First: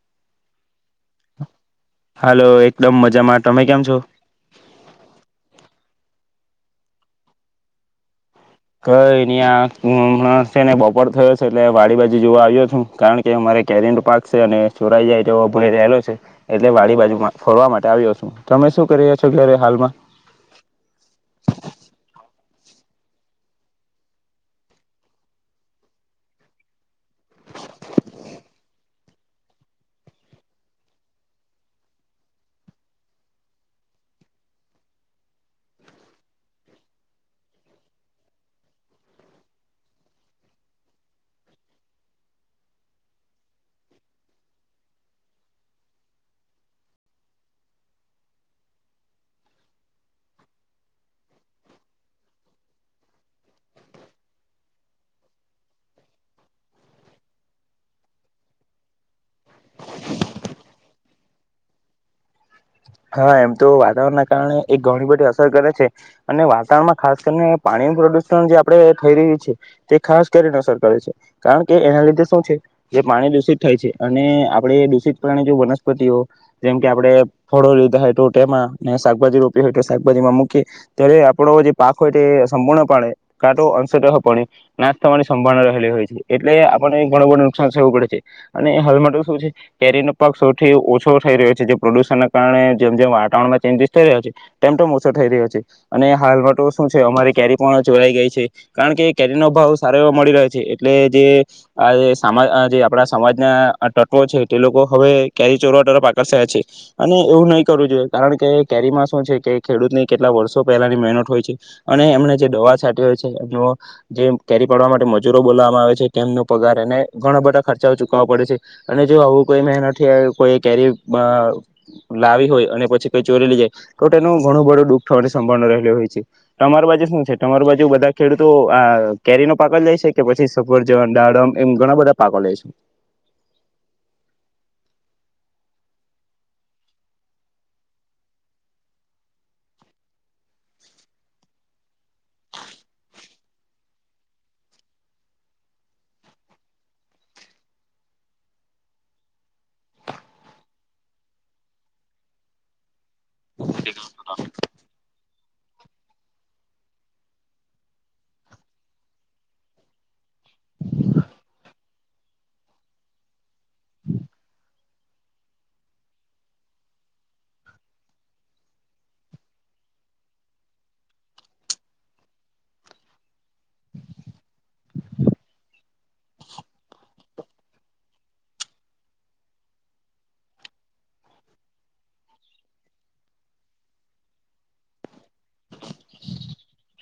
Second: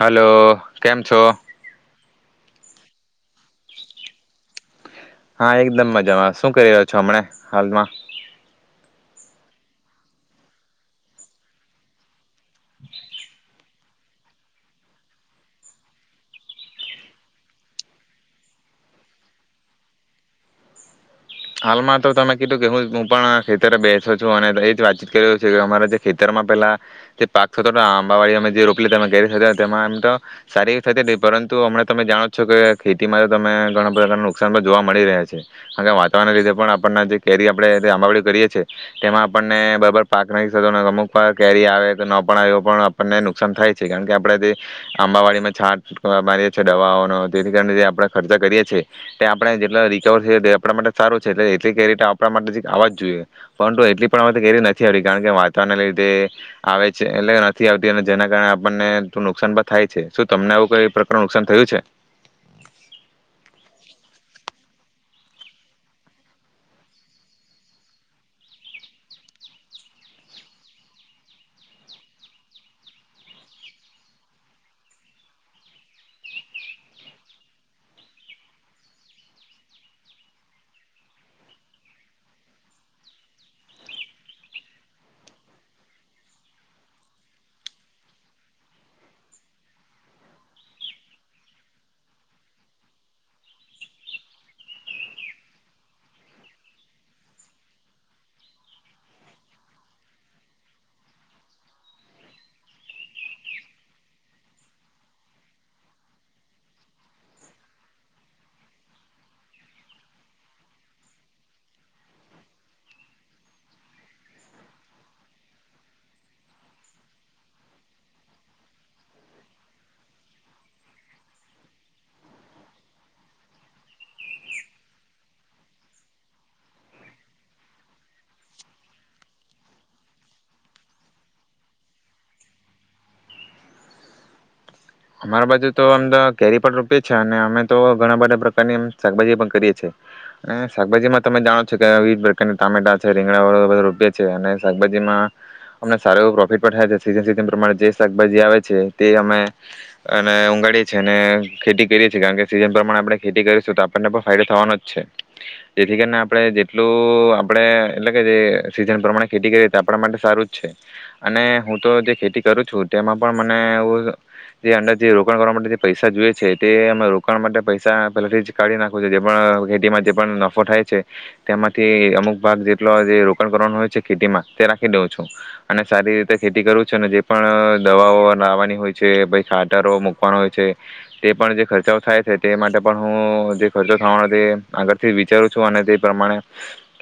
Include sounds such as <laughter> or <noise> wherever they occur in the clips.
Hello. હાલો એક એકદમ મજામાં. તમે કેમ છો? હા એકદમ મજામાં શું કરી રહ્યો છો હમણા હાલમાં કાઈ નઇ આ હુ હમણાં નવરાશ થઈન બપોળ થયો છે એટલે વાડી બાજુ જોવા આવ્યો છું કારણ કે અમારે કેરીનો પાક છે અને ચોરાઈ જાય જેો ભ રહેલો છે એટલે વાડી બાજુમાં ફોરવા માટે આવ્યો છું. તમે શું કરી રહ્યા છો ઘરમાં હાલમાં? હાલમાં તો તમે કીધું કે હું હું પણ ખેતરે બેસુ છું અને એ જ વાતચીત કર છે કે અમારા જે ખેતરમાં પેલા જે પાક થતો આંબાવાડી અમે જે રોપલી તમે ઘેરીતા તેમાં એમ તો સારી થતી નહી પરંતુ હમ તમે જાણો જ છો કે ખેતીમાં તો તમે ઘણા પ્રકાર નુકસાન તો જોવા મળી રહ્યા છે. હવે વાત દવાના લીધે પણ આપણને જે કેરી આપણે આંબાવાડી કરીએ છીએ તેમાં આપણને બરાબર પાક નાખીશ તો અમુક કેરી આવે કે ન પણ આવે એવ પણ આપણને નુકસાન થાય છે કારણ કે આપણે જે આંબાવાડીમાં છાંટ મારીએ છીએ દવાઓનો તેથી કરીને આપણે જે ખર્ચાઓ કરીએ છીએ તે આપણે જેટલા રિકવર થઇ આપણા માટે સારું છે એટલે એટલી કેરી આપણા માટે આવવા જ જોઈએ પરંતુ એટલી પણ કેરી નથી આવતી કારણ કે વાતાવરણ લીધે આવે છે એટલે નથી આવતી અને જેના કારણે આપણને નુકસાન પણ થાય છે શું તમને આવું કઈ પ્રકારનું નુકસાન થયું છે. હા એમ તો વાતાવરણના કારણે એ ઘણી બધી અસર કરે છે અને વાતાવરણમાં ખાસ કરીને પાણીનું પ્રદુષણ જે આપણે થઈ રહ્યું છે તે ખાસ કરીને અસર કરે છે કારણ કે એના લીધે શું છે જે પાણી દૂષિત થાય છે અને આપણે દૂષિત પ્રણી જે વનસ્પતિઓ જેમ કે આપણે ફળો રોપેલા હોય તો તેમાં શાકભાજી રોપી હોય તો શાકભાજીમાં મૂકીએ ત્યારે આપણો જે પાક હોય તે સંપૂર્ણપણે કાંટો અંશદ્રહ પણે નાશ થવાની સંભાવના રહેલી હોય છે એટલે આપણને ઘણું બધું નુકસાન થવું પડે છે અને હાલમાં તો શું છે કેરીનો પાક સૌથી ઓછો થઈ રહ્યો છે. જે પ્રદુષણ કારણે જેમ જેમ વાતાવરણમાં ચેન્જીસ થઈ રહ્યો છે તેમ તો ઓછો થઈ રહ્યો છે અને હાલ તો શું છે અમારી કેરી પણ ચોરાઈ ગઈ છે કારણ કે એ કેરીનો ભાવ સારો એ મળી રહ્યો છે એટલે જે આ સામા જે આપણા સમાજના તત્વો છે તે લોકો હવે કેરી ચોરવા તરફ આકર્ષાયયા છે અને એવું નહીં કરવું જોઈએ કારણ કે કેરીમાં શું છે કે ખેડૂતની કેટલા વર્ષો પહેલાની મહેનત હોય છે અને એમને જે દવા છાંટી હોય છે એમનો જે કેરી પાડવા માટે મજૂરો બોલવામાં આવે છે તેમનો પગાર એને ઘણા બધા ખર્ચાઓ ચૂકવવા પડે છે અને જો આવું કોઈ મહેનત કોઈ કેરી લાવી હોય અને પછી કઈ ચોરી લઈ જાય તો તેનું ઘણું બધું દુઃખ થવાની સંભાવના રહેલી હોય છે. તમાર બાજુ શું છે તમાર બાજુ બધા ખેડૂતો આ કેરીનો પાકો લે છે કે પછી સફરજ ડાડમ એમ ઘણા બધા પાકો લે છે અમારા બાજુ તો અમ તો કેરી પણ રોપીએ છીએ અને અમે તો ઘણા બધા પ્રકારની શાકભાજી પણ કરીએ છીએ અને શાકભાજીમાં તમે જાણો છો કે વિવિધ પ્રકારના ટામેટા છે રીંગડાવાળો બધો રોપએેી છે અને શાકભાજીમાં અમનેાર એવું પ્રોફિટ પણ થાય છે સીઝન સિઝન પ્રમાણે જે શાકભાજી આવે છે તે અમે અને ઉગાડી છે ને ખેતી કરીએ છીએ કારણ કે સિઝન પ્રમાણે આપણે જેથી કરીશું તો આપણને પણ ફાયદો થવાનો જ છે જેથી કરીને આપણે જેટલું આપણે એટલે કે જે સિઝન પ્રમાણે ખેતી કરીએ તો આપણા માટે સારું જ છે અને હું તો જે ખેતી કરું છું તેમાં પણ મને એવું જે અંદર જે રોકાણ કરવા માટે જે પૈસા જોએ છે તે અમે રોકાણ માટે પૈસા પેલાથી જ કાઢી નાખું છે જે પણ ખેતીમાં જે પણ નફો થાય છે તેમાંથી અમુક ભાગ જેટલો જે રોકાણ કરવાનો હોય છે ખેતીમાં તે રાખી દઉં છું અને સારી રીતે ખેતી કરું છું અને જે પણ દવાઓ લાવવાની હોય છે ખાતરો મૂકવાનો હોય છે તે પણ જે ખર્ચાઓ થાય છે તે માટે પણ હું જે ખર્ચો થવાનો તે આગળથી વિચારું છું અને તે પ્રમાણે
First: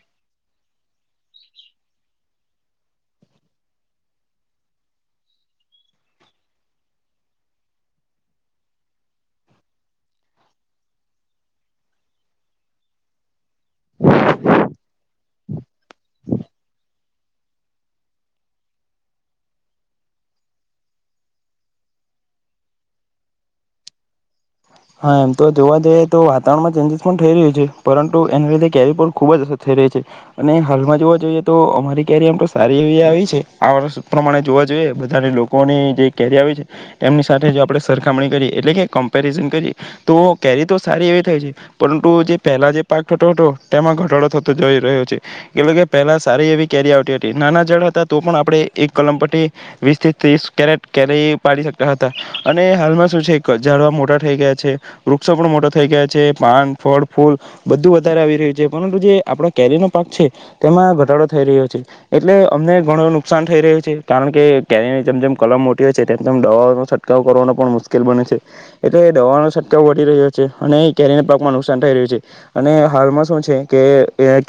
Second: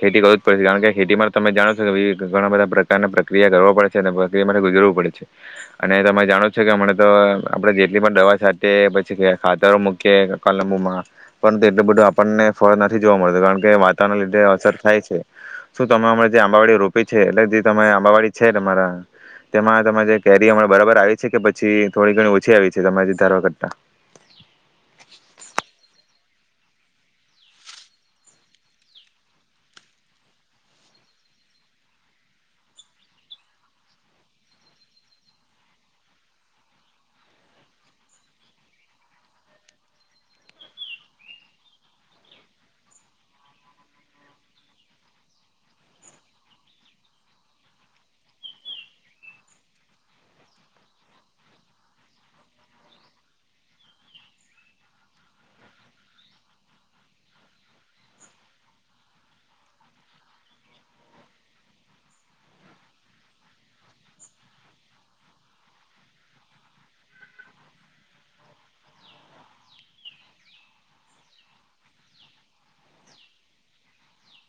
ખેતી કરવી જ પડેશે કારણ કે ખેતીમાં તમે જાણો છો કે ઘણા બધા પ્રકારના પ્રક્રિયા કરવા પડે છે અને પ્રક્રિયા માટે ગુજરવું પડે છે અને તરે જાણો જ છે કે હમણાં તો આપણે જેટલી પણ દવા છાંટીએ પછી ખાતરો મૂકીએ કલંબુમાં પરંતુ એટલું બધું આપણને ફર નથી જોવા મળતો કારણ કે વાતાવરણના લીધે અસર થાય છે શું તમે અમણે જે આંબાવાડી રોપી છે એટલે જે તમે આંબાવાડી છે તમારા તેમાં તમારે જે કેરી અ બરાબર આવી છે કે પછી થોડી ઘણી ઓછી ઓછી આવી છે તમારી ધારવા કરતા. હા એમ તો જોવા જઈએ તો વાતાવરણમાં ચેન્જીસ પણ થઈ રહ્યું છે પરંતુ એના લીધે કેરી પર ખૂબ જ અસર થઈ રહી છે અને હાલમાં જોવા જોઈએ તો અમારી કેરી આમ તો સારી એવી આવી છે આ વર્ષ પ્રમાણે જોવા જોઈએ બધા લોકોની જે કેરી આવી છે એમની સાથે જો આપણે સરખામણી કરીએ એટલે કે કમ્પેરિઝન તો કેરી તો સારી એવી થઈ છે પરંતુ જે પહેલા જે પાક થતો હતો તેમાં ઘટાડો થતો જઈ રહ્યો છે એટ કે પહેલા સારી એવી કેરી આવતી હતી નાના જળ હતા તો પણ આપણે એક કલમ પી વીસ થી ત્રીસ કેરેટ કેરી પાડી શકતા હતા અને હાલમાં શું છે જળવા મોટા થઈ ગયા છે વૃક્ષો પણ મોટો થઈ ગયા છે પાન ફળ ફૂલ બધું વધારે આવી રહ્યું છે પરંતુ જે આપણા કેરીનો પાક છે તેમાં ઘટાડો થઈ રહ્યો છે એટલે અમને ઘણું નુકસાન થઈ રહ્યું છે કારણ કે કેરીની જેમ જેમ કલમ મોટી હોય છે તેમ તેમ દવાનો છટકાવ કરવાનો પણ મુશ્કેલ બને છે. એટલે એ દવાનો છટકાવ ધી રહ્યો છે અને એ કેરીના પાકમાં નુકસાન થઈ રહ્યું છે અને હાલમાં શું છે કે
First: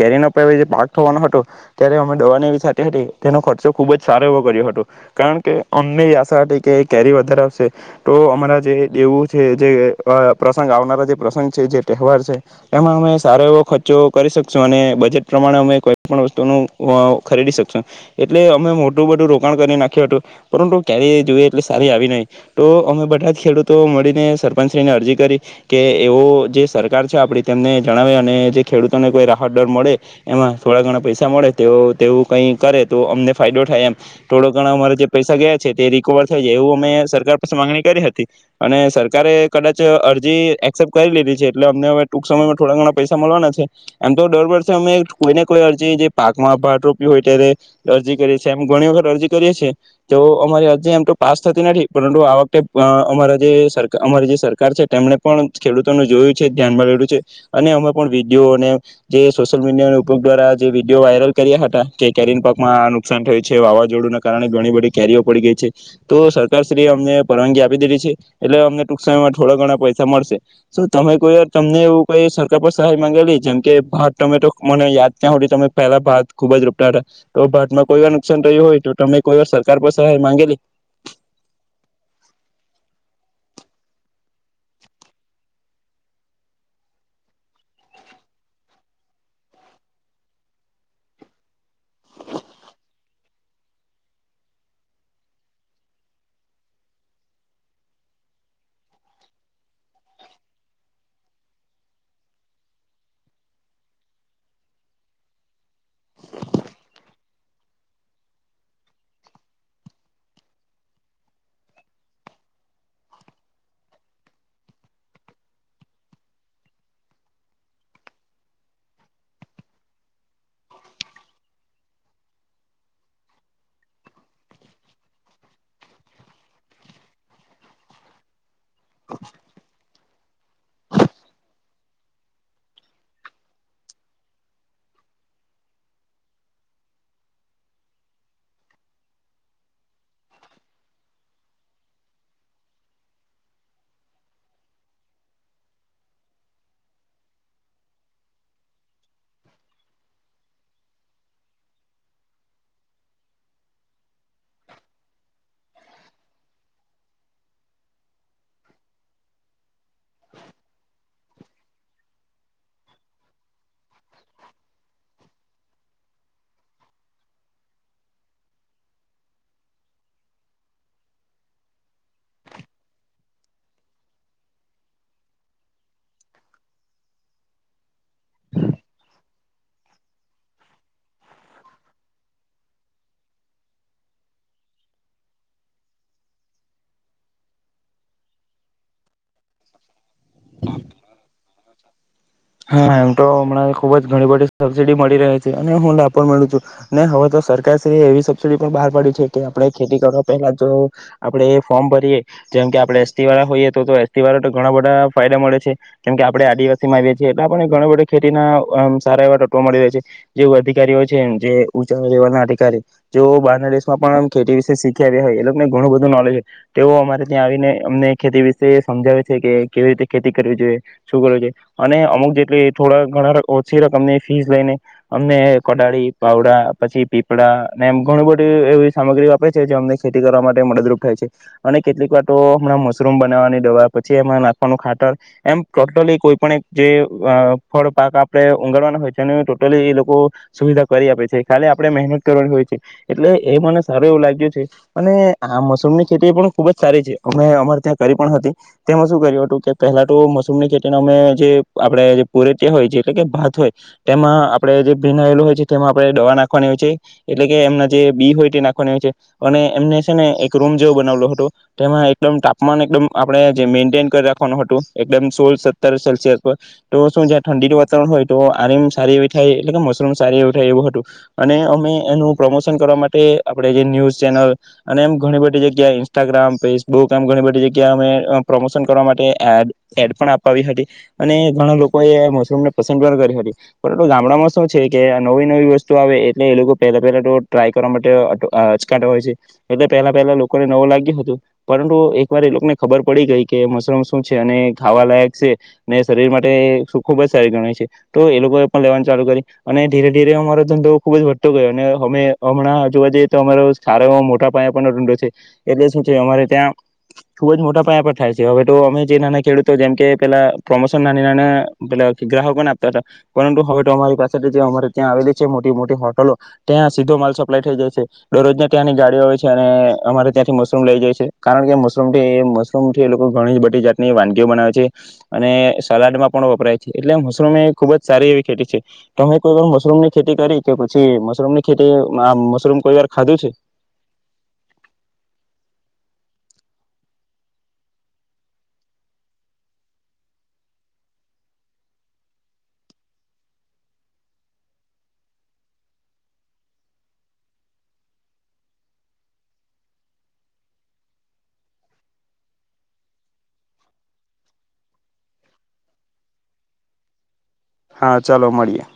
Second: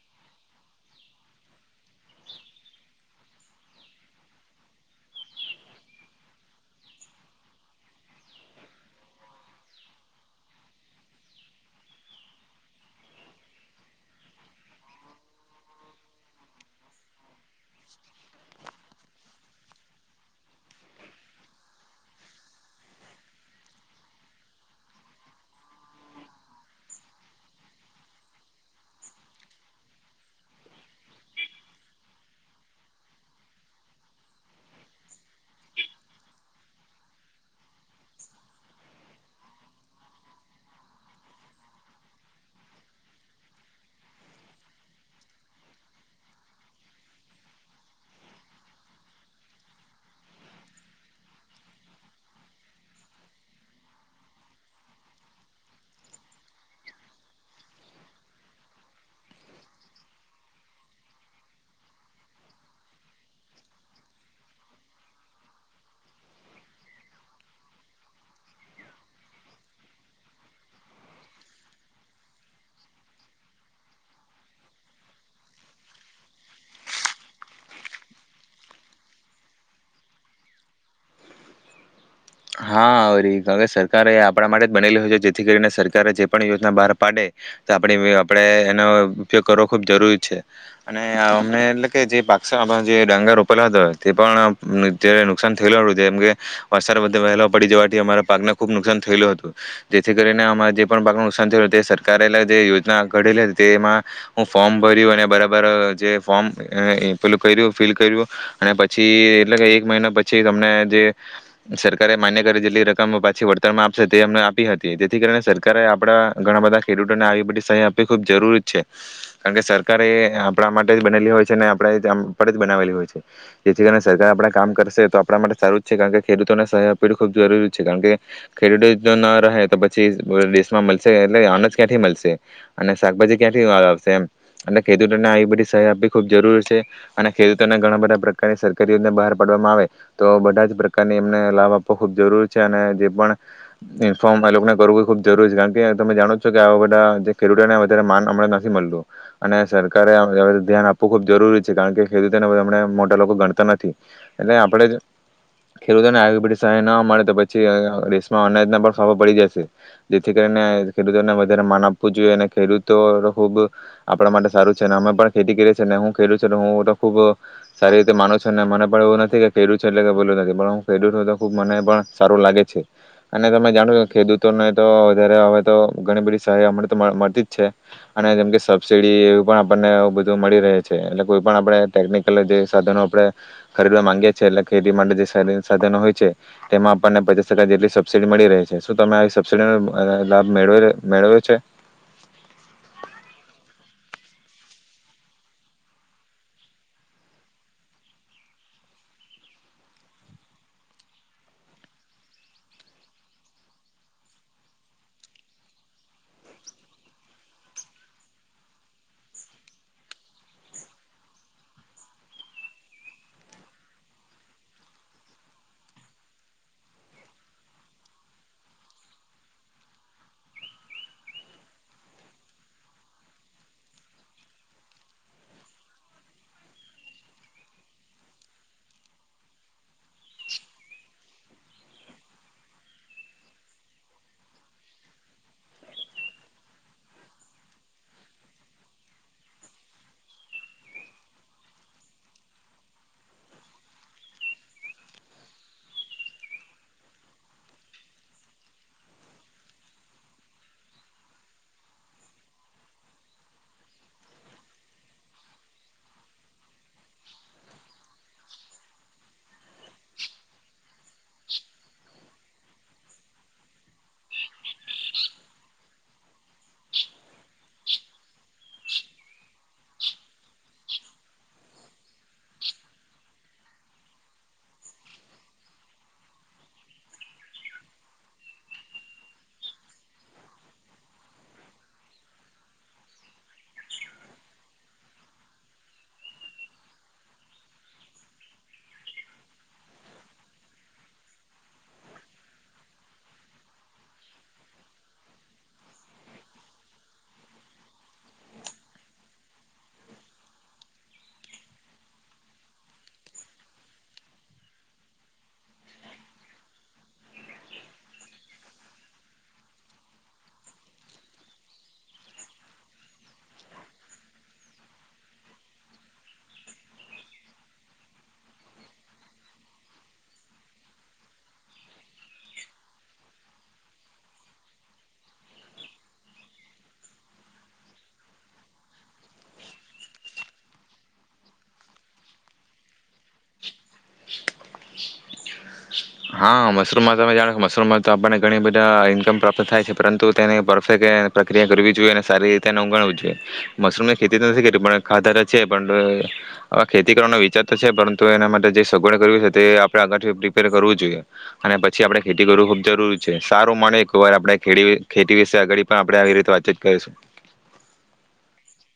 કેરીનો <unintelligible> જે પાક થવાનો હતો ત્યારે અમે દવાની એવી છાટી હતી તેનો ખર્ચો ખૂબ જ સારો એવો કર્યો હતો કારણ કે અમને એ આશા હતી કે કેરી વધારે આવશે તો અમારા જે દેવું જે જે અ પ્રસંગ આવનારા જે પ્રસંગ છે જે તહેવાર છે એમાં અમે સારો એવો ખર્ચો કરી શકશું અને બજેટ પ્રમાણે અમે કોઈ પણ વસ્તુનું અ ખરીદી શકશું એટલે અમે મોટું બધું રોકાણ કરી નાખ્યું હતું પરંતુ કેરી જોઈએ એટલે સારી આવી નહીં તો અમે બધા જ ખેડૂતો મળી સરપંચશ્રીને અરજી કરી કે એવો જે સરકાર છે આપડી તેમને જણાવે અને જે ખેડૂતોને કોઈ રાહત દર મળે એમાં થોડા ઘણા પૈસા મળે તો તેવું કઈ કરે તો અમને ફાયદો થાય એમ થોડો ઘણા અમારે જે પૈસા ગયા છે તે રિકવર થઈ જાય એવું અમે સરકાર પાસે માંગણી કરી હતી અને સર કારે કદાચ અરજી એક્સેપ્ટ કરી લીધી છે એટલે અમને હવે ટૂંક સમયમાં થોડા ઘણા પૈસા મળવાના છે એમ તો દર વર્ષે અમે કોઈને કોઈ અરજી જે પાકમાં ભાત રોપ્યું ત્યારે અરજી કરી છી એમ ઘણી વખત અરજી કરીએ છીએ તો અમારી અરજી એમ તો પાસ થતી નથી પરંતુ આ વખતે અમારા જે અમારી જે સરકાર છે તેમણે પણ ખેડૂતોને જોયું છે ધ્યાનમાં <unintelligible> છે અને અમે પણ વિડીયો અને જે સોશિયલ મીડિયા ઉપયોગ દ્વારા જે વિડીયો વાયરલ કર્યા હતા કે કેરી પાકમાં આ નુકસાન થયું છે વાવાઝોડું ના કારણે ઘણી બધી કેરીઓ પડી ગઈ છે તો સરકારશ્રી અમને પરવાનગી આપી દીધી છે એટલે અમે ટક સમયમાં થોડા ઘણા પૈસા મળશે તો તમે કોઈ વાર તમને એવું કઈ સરકાર પર સહાય માંગેલી જેમ કે ભાત તમે તો મને યાદ ક્યાં હો તમે પેલા ભાત ખુબ જ રોપટ હતા તો ભાતમાં કોઈ વાર નુકસાન રહ્યું હોય તો તમે કોઈ વાર સરકાર પર સહાય માંગેલી હા વરી અવે સરકારે આપણા માટે જ બનેલી હોય છે જેથી કરીને સરકારે જે પણ યોજના બહાર પાડે તો આપડે આપડે એનો ઉપયોગ કરવો ખૂબ જરૂરી છે અને અમને એટલે કે જે પાક સે અમારો જે ડાંગર રોપેલો હતો તે પણ તારે નુકસાન થયેલું હતું જેમ કે વરસાદ વ વહેલો પડી જવાથી અમારા પાકને ખુબ નુકસાન થયેલું હતું જેથી કરીને અમારે જે પણ પાક નુકસાન થયું સરકારે જે યોજના ઘડેલી હતી તેમાં હું ફોર્મ ભર્યું અને બરાબર જે ફોર્મ એ પેલું કર્યું ફિલ કર્યું અને પછી એટલે કે એક મહિના પછી તમને જે સર સરકારે માન્ય કરે જેટલી રકમ પાછી વળતરમાં આપશે તે અમને આપી હતી જેથી કરીને સરકારે આપણા ઘણા બધા ખેડૂતોને આવી બધી સહાય આપવી ખૂબ જરૂરી જ છે કારણ કે સરકારે એ આપણા માટે જ બનેલી હોય છે ને આપણે જ બનાવેલી હોય છે જેથી કરીને સરકાર આપણા કામ કરશે તો આપણા માટે સારું જ છે કારણ કે ખેડૂતોને સહાય આપ બધું ખૂબ જરૂરી છે કારણ કે ખેડૂતો જો ન રહે તો પછી દેશમાં મલશે એટલે અનજ ક્યાંથી મલશે અને શાકભાજી ક્યાંથી આવશે એમ અને ખેડૂતોને આવી બધી સહાય આપવી ખૂબ જરૂરી છે અને ખેડૂતોને ઘણા બધા પ્રકારની સરકારી યોજના બહાર પાડવામાં આવે તો બધા જ પ્રકારની એમને લાભ આપ ખૂબ જરૂરી છે અને જે પણ ઇન્ફોર્મ એ લોકોને કરવું ખૂબ જરૂરી છે કારણ કે તમે જાણો છો કે આવા બધા ખેડૂતોને વધારે માન અમ નથી મળતું અને સરકારે ધ્યાન આપવું ખૂબ જરૂરી છે કારણ કે ખેડૂતોનેમ મોટા લોકો ગણતા નથી એટલે આપણે ખેડૂતોને સહાય ના મળે તો પછી <unintelligible> અનાજના પણ ફાફા પડી જશે જેથી કરીને ખેડૂતોને વધારે માન આપવું જોઈએ અને ખેડૂતો ખૂબ આપણા માટે સારું છે અને અમે પણ ખેતી કરીએ છીએ ને હું ખેડૂત છે તો હું તો ખૂબ સારી રીતે માનું છું ને મને પણ એવું નથી કે ખેડૂત છે એટલે કે <unintelligible> ખૂબ મને પણ સારું લાગે છે અને તમે જાણો છો ખેડૂતોને તો વધારે હવે તો ઘણી બધી સહાય મળ મળતી જ છે અને જેમકે સબસિડી એવી પણ આપણને બધું મળી રહે છે એટલે કોઈ પણ આપણે ટેકનિકલ જે સાધનો આપણે ખરીદવા માંગીએ છીએ એટલે ખેતી માટે જે સાધનો હોય છે તેમાં આપણને પચીાસ ટકા જેટલી સબસિડી મળી રહે છે શું તમે આવી સબસિડી લાભ મેળવેલો મેળવ્યો છે. હા એમ તો હમણાં ખુબ જ ઘણી બધી સબસિડી મળી રહે છે અને હું લાભ પણ મળુ છું ને હવે તો સરકાર શ્રી એવી સબસિડી પણ બહાર પાડી છે કે આપણેે ખેતી કરવા પહેલા જો આપડે એ ફોર્મ ભરીએ જેમ કે આપણેે એસટી વાળા હોઈએ તો એસટી વાળા તો ઘણા બ બધાં ફાયદા મળે છે કેમ કે આપણે આદિવાસી માં આવીએ છીએ એટલે આપને ઘણી બધે ખેતીના અ સારા એવા તત્વો મળી રહે છે જે અધિકારી હોય છે જે ઉંચાેવ ના અધિકારી જેઓ બહારના દેશમાં પણ ખેતી વિશે શીખી આવ્યા હોય એ લોકોને ઘણું બધું નોલેજ તેઓ અમારે ત્યાં આવીને અમને ખેતી વિશે સમજાવે છે કે કેવી રીતે ખેતી કરવી જોઈએ શું કરવું જોઈએ અને અમુક જેટલી થોડા ઘણા ઓછી રકમની ફીસ લઈને અમને કોઢાળી પાવડા પછી પીપળા અને એમ ઘણું બધું એવી સામગ્રી આપે છે જે અમને ખેતી કરવા માટે મદદરૂપ થાય છે અને કેટલીક વાતો હમણાં મશરૂમ બનાવવાની દવા પછી એમાં <unintelligible> ખાટર એમ ટોટલી કોઈ પણ એક જે ફળ પાક આપણે ઉગડવાના હોય છે એ ટોટલી એ લોકો સુવિધા કરી આપે છે ખાલી આપણે મહેનત કરવાની હોય છે એટલે એ મને સારું એવું લાગ્યું છે અને આ મશરૂમ ની ખેતી પણ ખુબ જ સારી છે અમે અમારે ત્યાં કરી પણ હતી તેમાં શું કર્યું પહેલા તો મશૂમની ખેતી અમે જે આપણે જે પુરેટિયા હોય એટલે કે ભાત હોય તેમાં આપણે જે ભીનાયેલું હોય છે તેમાં આપણે દવા નાખવાની હોય છે એટલે કે એમના જે બી હોય તે નાખવાની હોય છે અને એમને સે ને એક રૂમ જેવો બનાવલુ હતું તેમાં એકદમ તાપમાન એકદમ આપણે જે મેન્ટેન કરી રાખ સોલ સત્તર સેલ્સિયસ પર તો શું જ્યાં ઠંડીનું વાતાવરણ હોય તો આમ સારી એવી થાય એટલે કે મોશરૂમ સારી એવું થાય એવું હતું અને અમે એનું પ્રમોશન કરવા માટે આપ જે ન્યૂઝ ચેનલ અને એમ ઘણી બધી જગ્યા ઇન્સ્ટાગ્રામ ફેસબુક એમ ઘણી બધી જગ્યા અમે પ્રમોશન કરવા માટે ી હતી અને ઘણા લોકો એ મશરૂમને પસંદ પણ કરી હતી પરંતુ ગામડામાં શું છે કે નવી નવી વસ્તુ આવે એટલે એ લોકો પહેલા પહેલા તો ટ્રાય કરવા માટે અચકાતા હોય છે એટલે પહેલા પહેલા લોકોને નવું લાગ્યું હતું પરંતુ એક વાર એ લોકોને ખબર પડી ગઈ કે મશરૂમ ખાવા લય છે અનેને શરીર માટે ખૂબ જ સારી ગણાય છે તો એ લોકો એ પણ લેવાનું ચાલુ કરી અને ધીરે ધીરે અમારો ધંધો ખુબ જ વધતો ગયો અને અમે હમણાં જોવા જઈએ તો અમારો સારો એ મોટા પાયા પરનો ઊંડો છે એટલે શું છે અમારે ત્યાં ખુબ જ મોટા પાયા પર થાય છે હવે તો અમે જે નાના ખેડૂતો જેમ કે પેલા પ્રમોશન નાની નાના પે ગ્રાહકો ને આપતા હતા પરંતુ હવે તો અમારી પાસેથી જે અમારે ત્યાં આવેલી છે મોટી મોટી હોટલો ત્યાં સીધો માલ સપ્લાય થઈ જાય છે દરરોજ ના ત્યાંની ગાડીઓ આવે છે અને અમારે ત્યાંથી મશરૂમ લઈ જાય છે કારણ કે મશરૂમ થી મશરૂમથી એ લોકો ઘણી જ બધી જાત ની વાનગીઓ બનાવે છે અને સલાડમાં પણ વપરાય છે એટલે મશરૂમ એ ખુબ જ સારી એવી ખેતી છે તોમે કોઈ વાર મશરૂમ ની ખેતી કરી કે પછી મશરૂમ ની ખેતી મશરૂમ કોઈ વાર ખાધું છે <inaudible> હા મશરૂમ માં તો તમે જાણો મશરૂમ માં તો આપણને ઘણી બધા ઈન્કમ પ્રાપ્ત થાય છે પરંતુ તેને પરફેક્ટ પ્રક્રિયા કરવી જોઈએ અને સારી રીતેને ઉગાણવું જોઈએ મશરૂમ ની ખેતી તો નથી કરી પણ ખાધા તો છે પણ અવા ખેતી કરવાનો વિચાર તો છે પરંતુ એના માટે જે સગવડ કરવી છે તે આપણે આગળથી પ્રિપેર કરવું અને પછી આપડણે ખેતી કરવું ખુબ જરૂરી છે સારું મા એક વાર આપણે ખેતી વિશે આગ પણ આપણે આવી રીતે વાતચીત કરીશું હા ચાલો મળીએે